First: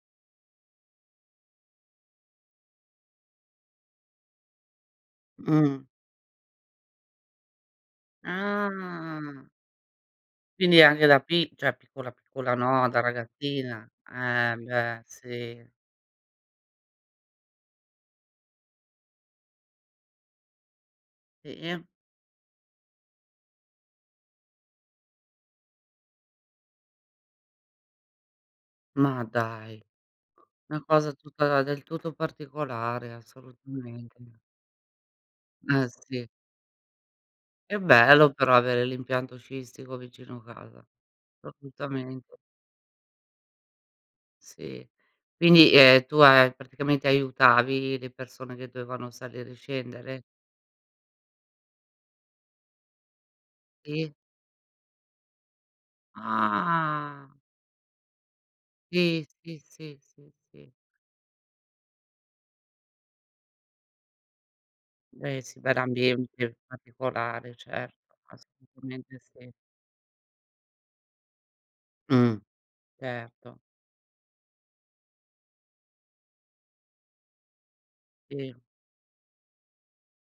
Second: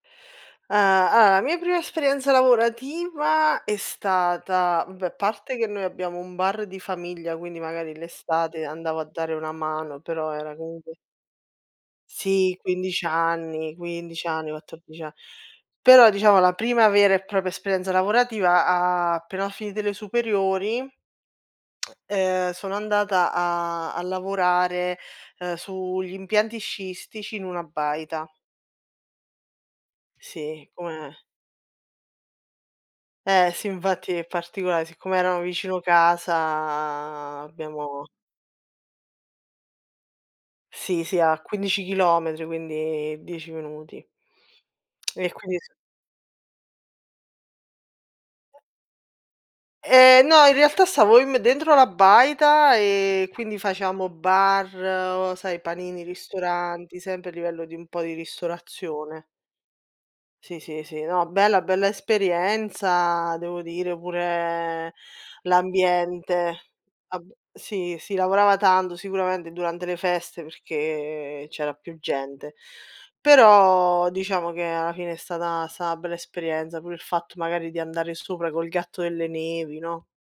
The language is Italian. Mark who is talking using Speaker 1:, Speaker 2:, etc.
Speaker 1: Ah, ah, la mia prima esperienza lavorativa è stata beh, parte che
Speaker 2: Mh.
Speaker 1: noi abbiamo un bar di famiglia, quindi magari l'estate andavo a dare
Speaker 2: Ah.
Speaker 1: una mano, però era
Speaker 2: Quindi
Speaker 1: comunque
Speaker 2: anche da pi cioè, piccola, piccola
Speaker 1: Sì
Speaker 2: no, da
Speaker 1: 15 anni,
Speaker 2: ragazzina.
Speaker 1: 15 anni,
Speaker 2: Eh beh,
Speaker 1: 14 a
Speaker 2: si.
Speaker 1: però diciamo la prima vera e propria esperienza lavorativa appena ho finito le superiori,
Speaker 2: Sì.
Speaker 1: ehm, sono andata a a lavorare, uhm, sugli impianti sciistici in una baita.
Speaker 2: Ma dai!
Speaker 1: Sì,
Speaker 2: una cosa
Speaker 1: come
Speaker 2: tutta del tutto particolare
Speaker 1: Eh sì, infatti è
Speaker 2: assolutamente.
Speaker 1: particolare, siccome erano vicino
Speaker 2: Eh sì.
Speaker 1: casa
Speaker 2: È
Speaker 1: abbiamo
Speaker 2: bello però avere l'impianto sciistico vicino casa,
Speaker 1: Sì, sì, a
Speaker 2: soprattutto
Speaker 1: 15
Speaker 2: a [unintelligible]
Speaker 1: chilometri, quindi 10 minuti.
Speaker 2: Sì.
Speaker 1: E quindi
Speaker 2: Quindi, ehm, tu a praticamente, aiutavi le persone che dovevano salire e scendere?
Speaker 1: Ehm, no, in realtà stavo im dentro la baita e quindi facevamo
Speaker 2: Sì.
Speaker 1: bar, sai, panini, ristoranti,
Speaker 2: Ah.
Speaker 1: sempre a livello di un po' di
Speaker 2: Sì,
Speaker 1: ristorazione.
Speaker 2: sì, sì, sì,
Speaker 1: Sì,
Speaker 2: si.
Speaker 1: sì, sì, no, bella bella esperienza devo dire, pure
Speaker 2: Eh sì, veramente
Speaker 1: l'ambiente. Vab
Speaker 2: particolare
Speaker 1: sì,
Speaker 2: certo,
Speaker 1: si lavorava tanto
Speaker 2: assolutamente si.
Speaker 1: sicuramente durante le feste perché c'era più
Speaker 2: Mh,
Speaker 1: gente,
Speaker 2: certo.
Speaker 1: però diciamo che alla fine è stata è stata una bella esperienza, pure il fatto magari di andare sopra
Speaker 2: Si.
Speaker 1: col gatto delle nevi, no?